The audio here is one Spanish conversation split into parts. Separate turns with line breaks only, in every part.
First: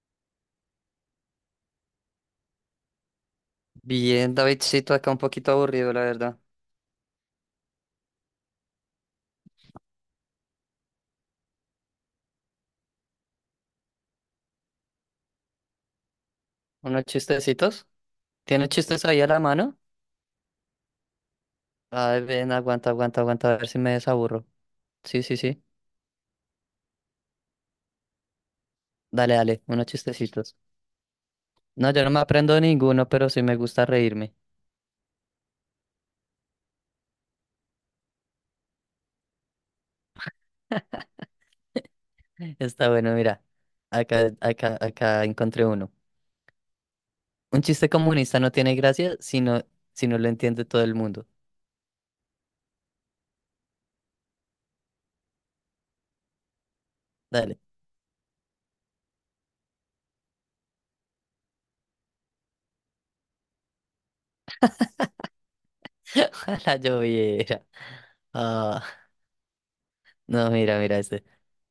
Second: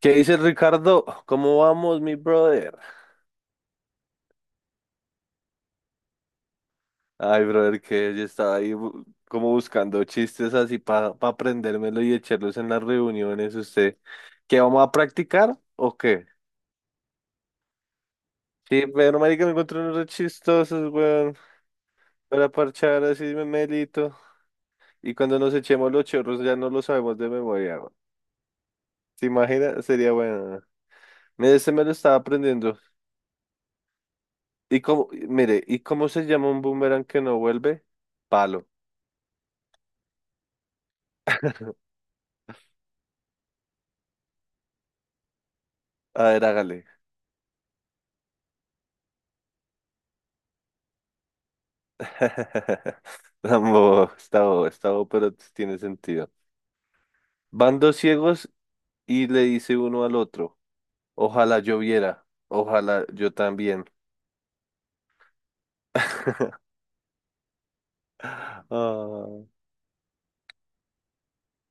¿Qué dice Ricardo? ¿Cómo vamos, mi brother?
Bien, Davidcito, acá un poquito aburrido, la verdad.
Ay, brother, que yo estaba ahí como buscando chistes así para aprendérmelo y echarlos en las reuniones. ¿Usted qué vamos a practicar o qué?
¿Unos chistecitos? ¿Tiene
Sí,
chistes
pero
ahí a la
marica, me
mano?
encontré unos re chistosos, weón,
Ay,
para
ven, aguanta,
parchar
aguanta,
así me
aguanta, a ver si me
melito.
desaburro.
Y
Sí, sí,
cuando nos
sí.
echemos los chorros ya no lo sabemos de memoria, weón. ¿Se
Dale, dale,
imagina?
unos
Sería
chistecitos.
bueno. Mire, este me
No,
lo
yo no
estaba
me aprendo
aprendiendo.
ninguno, pero sí me gusta reírme.
¿Y cómo, mire, ¿y cómo se llama un boomerang que no vuelve? Palo.
Está bueno, mira. Acá, acá, acá encontré uno.
A ver, hágale.
Un chiste comunista no tiene gracia si no lo entiende todo el mundo.
Tampoco, está bobo, pero tiene sentido.
Dale.
Van dos ciegos y le dice uno al otro, ojalá yo viera, ojalá yo también.
A la lloviera.
Ah.
Ah, no, mira, mira este.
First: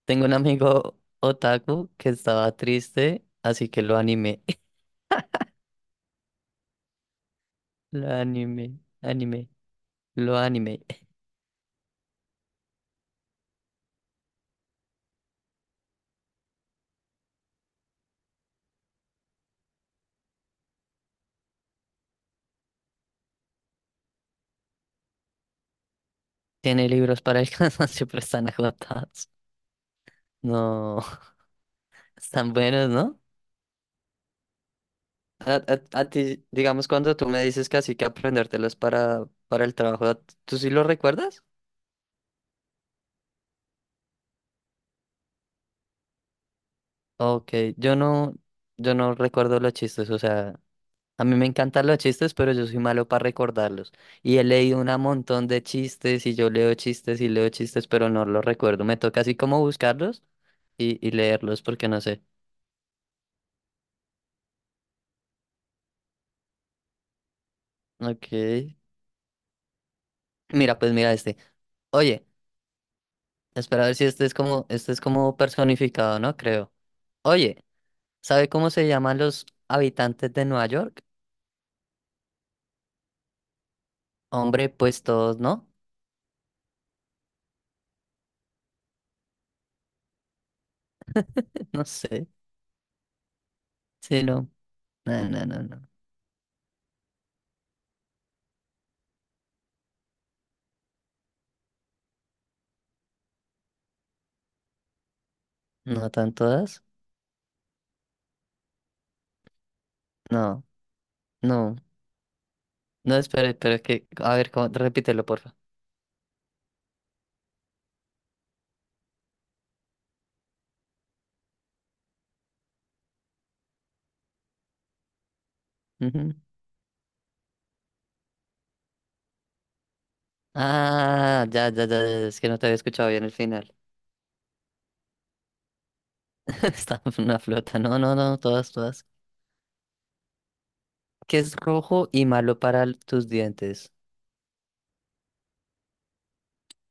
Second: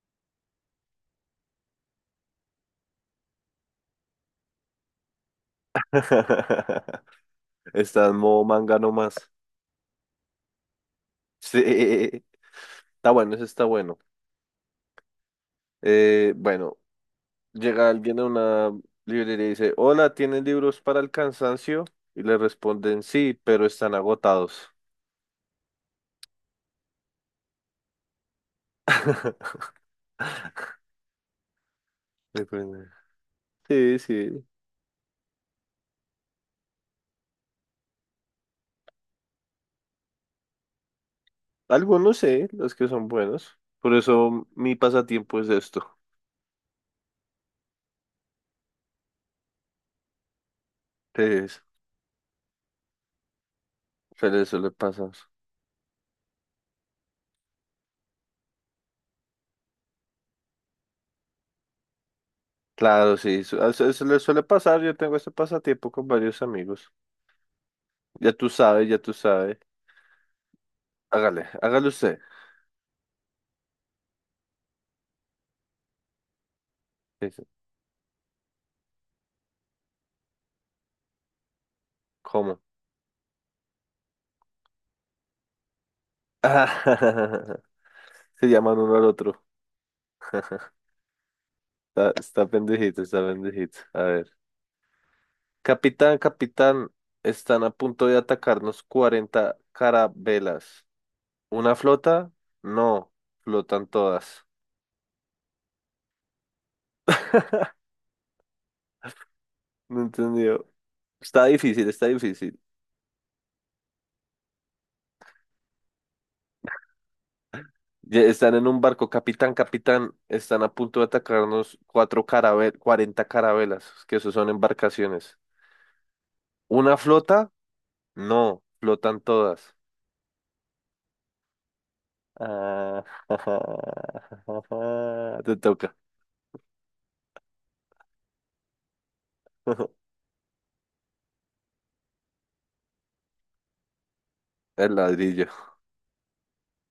Tengo un amigo otaku que estaba triste, así que lo animé.
Está
Lo
en modo
animé,
manga nomás.
animé, lo animé.
Sí, está bueno, eso está bueno. Bueno, llega alguien a una librería y dice, hola, ¿tienen libros para el cansancio? Y le responden, sí, pero están agotados.
Tiene libros para el cansancio, pero están agotados. No, están buenos, ¿no?
Sí, sí,
A ti, digamos, cuando tú me dices que así que aprendértelos para el trabajo, ¿tú sí lo recuerdas?
algunos sé, los que son buenos. Por eso mi pasatiempo es esto.
Ok, yo no recuerdo los chistes, o sea. A mí me
Pues,
encantan los chistes, pero yo soy malo para recordarlos.
se
Y he
le suele
leído un
pasar.
montón de chistes y yo leo chistes y leo chistes, pero no los recuerdo. Me toca así como buscarlos y leerlos porque no sé.
Claro, sí, se le suele pasar. Yo tengo este pasatiempo con varios amigos. Ya tú
Ok.
sabes, ya tú sabes.
Mira, pues mira este.
Hágale, hágale usted.
Oye, espera a ver si este es como, este es como personificado, ¿no? Creo.
Dice,
Oye, ¿sabe cómo se llaman los habitantes de Nueva York?
¿cómo?
Hombre, pues todos, ¿no?
Se llaman uno al otro.
No
Está,
sé.
está pendejito, está pendejito. A
Sí,
ver.
no. No, no, no, no.
Capitán, capitán, están a punto de atacarnos 40 carabelas. ¿Una flota? No, flotan todas.
¿No tan todas?
No
No,
entendió. Está
no.
difícil, está difícil.
No, espera, espera, que, a ver, repítelo, porfa.
Ya están en un barco, capitán, capitán. Están a punto de atacarnos cuatro carabel 40 carabelas, que eso son embarcaciones.
Ujú.
¿Una flota? No, flotan todas.
Ah, ya, ya, ya, ya, es que no te había
Ah,
escuchado bien el final.
te toca.
Está una flota, no, no, no, todas, todas. Que es rojo y malo para tus dientes.
El ladrillo.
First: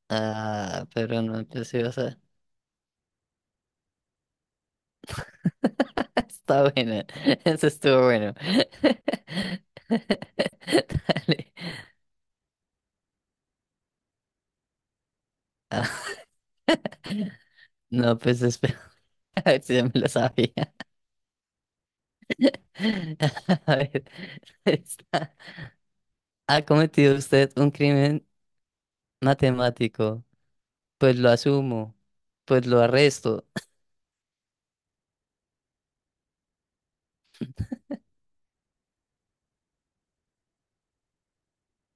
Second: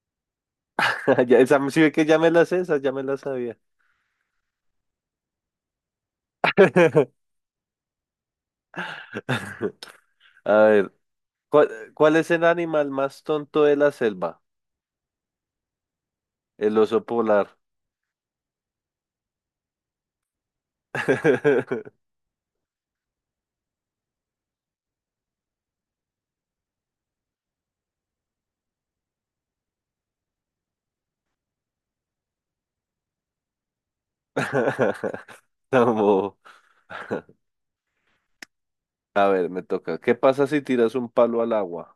Ah, pero
Ya,
no,
esa,
yo sí,
sí ve
o
que
sea,
ya me la sé, esa ya me la sabía.
está buena, eso estuvo bueno.
A ver,
Dale.
¿cuál, cuál es el animal más tonto de la selva?
Ah,
El oso polar.
no, pues espera, a ver si ya me lo sabía. A ver, está. ¿Ha cometido usted un crimen matemático? Pues lo asumo, pues lo arresto.
Vamos a ver, me toca. ¿Qué pasa si tiras un palo al agua?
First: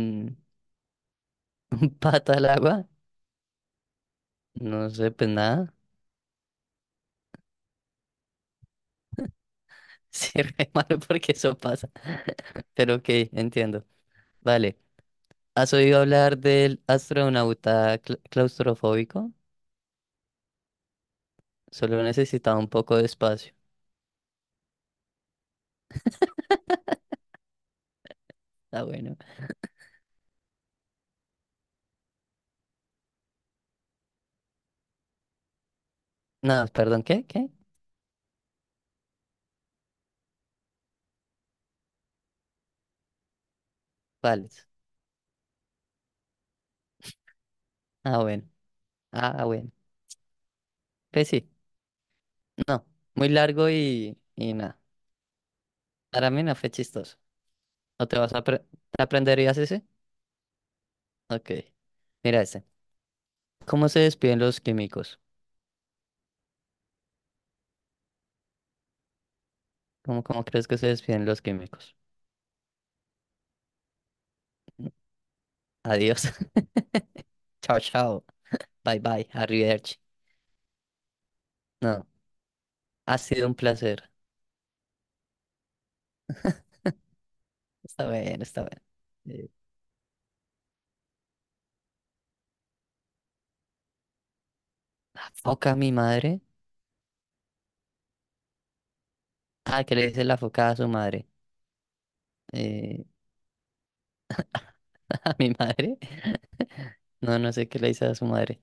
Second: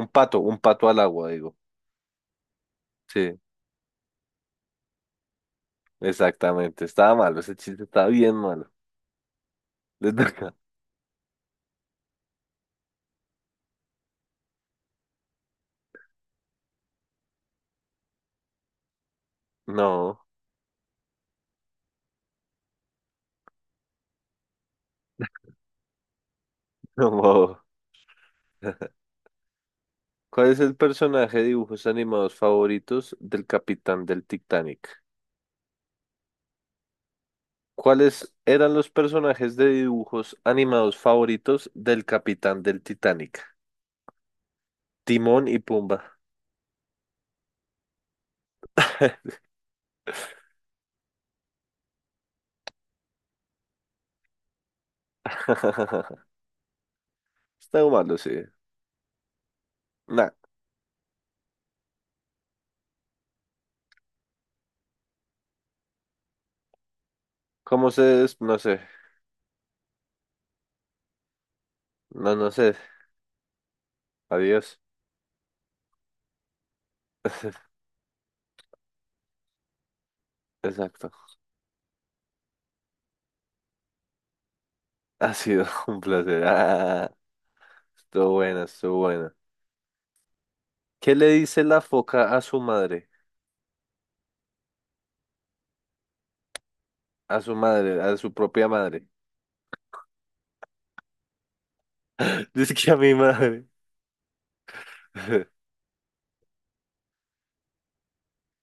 Un pato al agua, digo.
pata al agua,
Sí,
no sé, pues nada.
exactamente. Estaba malo, ese chiste estaba bien malo. Le
Sí,
toca.
re malo porque eso pasa. Pero ok, entiendo. Vale, ¿has oído hablar del astronauta claustrofóbico?
No,
Solo necesitaba un poco de espacio.
como.
Ah, bueno.
¿Cuál es el personaje de dibujos animados favoritos del capitán del Titanic?
No, perdón, ¿qué? ¿Qué?
¿Cuáles eran los personajes de dibujos animados favoritos del capitán del Titanic?
Vale.
Timón y Pumba.
Ah, bueno. Ah, bueno. Pues sí, no. Muy largo y nada. Para mí no fue chistoso.
Está
¿No te
malo, sí.
vas a apre- ¿te aprenderías ese?
Nah,
Ok. Mira ese. ¿Cómo se despiden los químicos?
¿cómo se des- No sé.
¿Cómo, cómo crees que se despiden los químicos?
No, no sé. Adiós.
Adiós. Chao, chao. Bye, bye. Arrivederci.
Exacto.
No, ha sido un placer.
Ha sido un placer. Ah,
Está
estuvo
bien, está
buena, estuvo buena.
bien.
¿Qué le dice la foca a su madre?
¿La foca a mi madre?
A su madre, a su propia madre.
Ah, ¿qué le dice la foca a su madre?
Dice que a
Eh,
mi madre.
¿a mi madre? No, no sé qué le dice a su madre.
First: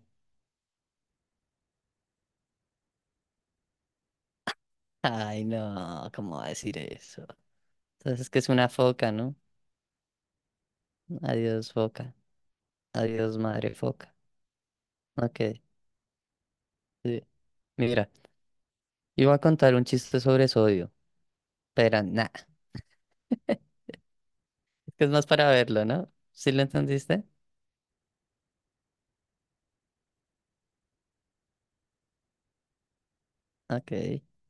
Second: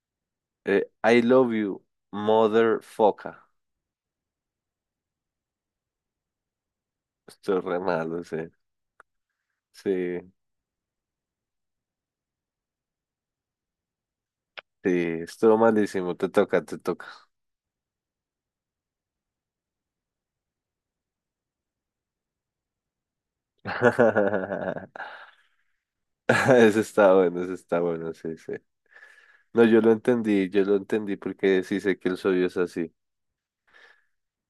I love you, mother foca.
Ay, no, ¿cómo va a decir eso?
Estuvo re
Entonces
malo,
es
sí.
que es una foca, ¿no?
Sí,
Adiós, foca. Adiós, madre foca.
sí,
Ok,
estuvo malísimo. Te toca, te toca.
sí. Mira, iba a contar un chiste sobre sodio, pero nada. Que es más para verlo, ¿no? ¿Sí lo entendiste?
Eso está bueno, sí, sí. No, yo lo entendí porque sí sé que el sodio es así.
Ok.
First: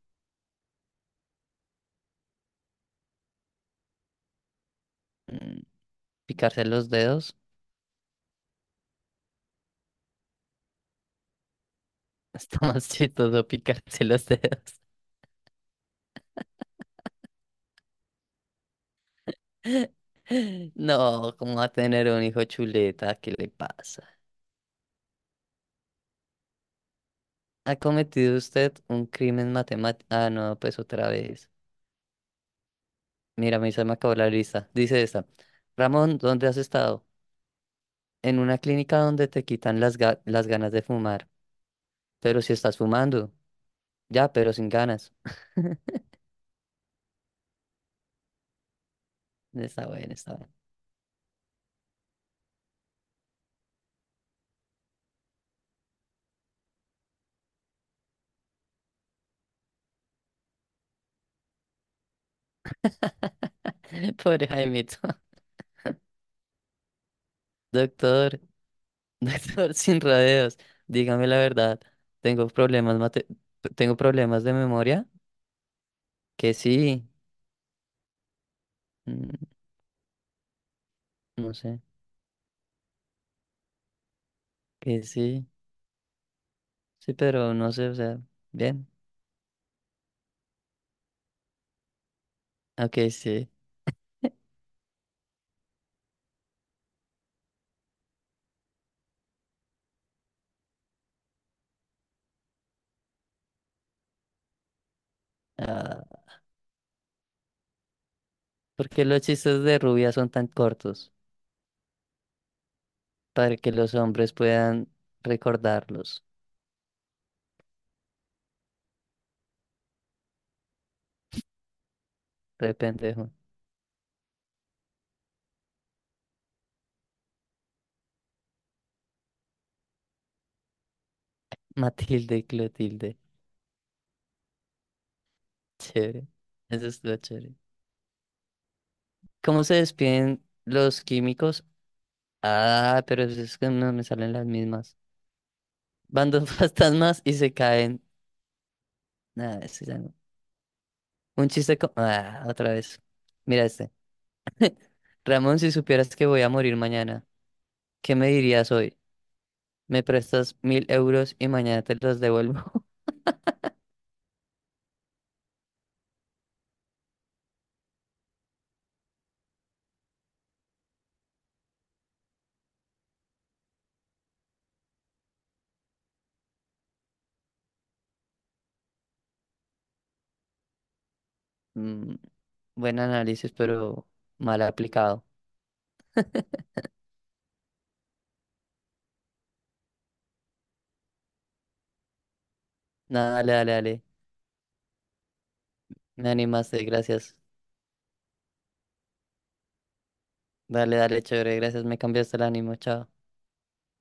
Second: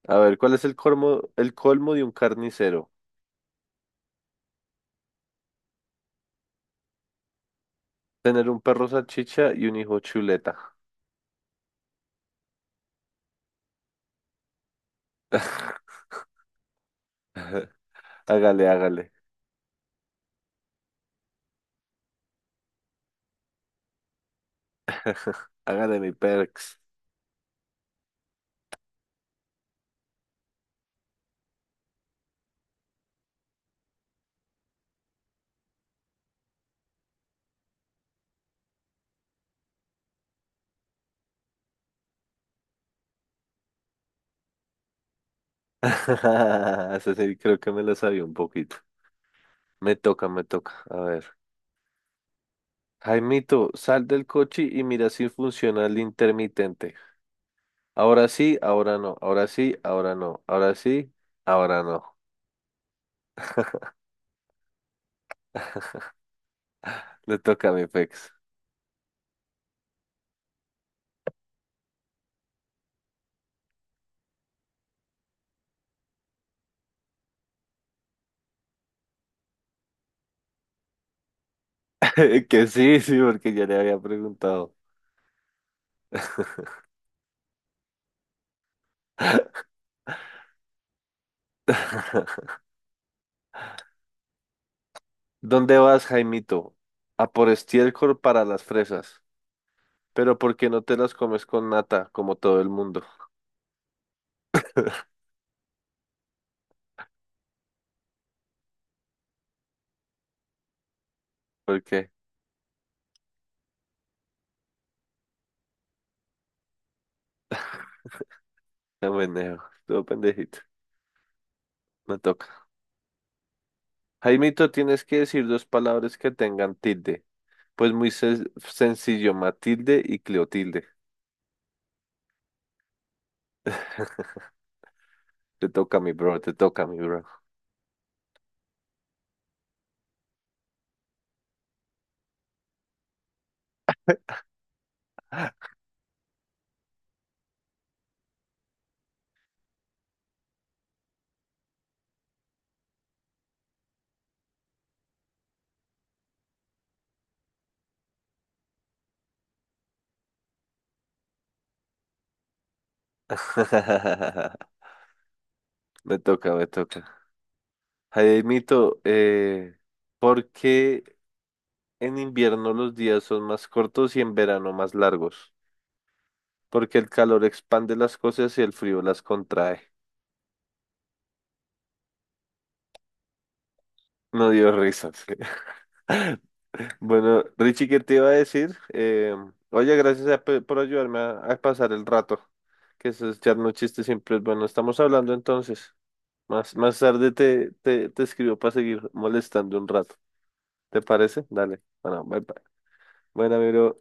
A ver, ¿cuál es el colmo de un carnicero?
Mm, picarse los dedos.
Tener un perro salchicha y un hijo chuleta.
Está más chistoso picarse los dedos.
Hágale, hágale.
No, ¿cómo va a tener un hijo chuleta? ¿Qué le pasa?
Hágale mi perks.
¿Ha cometido usted un crimen matemático? Ah, no, pues otra vez. Mira, a mí se me acabó la lista. Dice esta. Ramón, ¿dónde has estado? En una clínica donde te quitan las, las ganas de fumar. Pero si estás fumando. Ya, pero sin ganas.
Ese sí, creo que me lo sabía un poquito.
Está
Me
bueno,
toca,
está
me
bueno.
toca. A ver. Jaimito, sal del coche y mira si funciona el intermitente. Ahora sí, ahora no. Ahora sí, ahora no. Ahora sí, ahora no.
Pobre Jaimito.
Le toca a mi pex.
Doctor, doctor sin rodeos, dígame la verdad. Tengo problemas tengo problemas de memoria, que sí, mm, no sé,
Que sí, sí, porque ya le había preguntado.
que sí, sí, pero no sé, o sea, bien, ok, sí.
¿Dónde vas, Jaimito? A por estiércol para las fresas. Pero ¿por qué no te las comes con nata, como todo el mundo?
Ah, ¿por qué los chistes de rubia son tan cortos?
¿Por qué?
Para que los hombres puedan recordarlos.
No meneo, todo pendejito. Me toca.
Re pendejo.
Jaimito, tienes que decir dos palabras que tengan tilde. Pues muy sencillo, Matilde y Cleotilde.
Matilde y Clotilde.
Te toca, mi
Chévere.
bro, te toca,
Eso
mi
es lo
bro.
chévere. ¿Cómo se despiden los químicos? Ah, pero pues es que no me salen las mismas. Van dos fantasmas y se caen. Nada, ese ya no. Ah, otra vez. Mira este. Ramón, si supieras que voy a morir mañana, ¿qué me dirías hoy? ¿Me prestas 1000 € y mañana te los devuelvo?
Me toca, me toca. Jaimito, ¿por qué en invierno los días son más cortos y en verano más largos? Porque el calor expande las cosas y el frío las contrae.
Mm, buen análisis, pero
No
mal
dio
aplicado.
risas. Bueno, Richie, ¿qué te iba a decir? Oye, gracias por ayudarme a pasar el rato, que eso
Nada,
es
dale, dale,
echarnos
dale.
chistes siempre es bueno. Estamos hablando entonces.
Me
Más,
animaste,
más tarde
gracias.
te escribo para seguir molestando un rato.
Dale,
¿Te
dale,
parece?
chévere,
Dale.
gracias. Me
Bueno,
cambiaste
bye
el
bye.
ánimo, chao.
Bueno, amigo.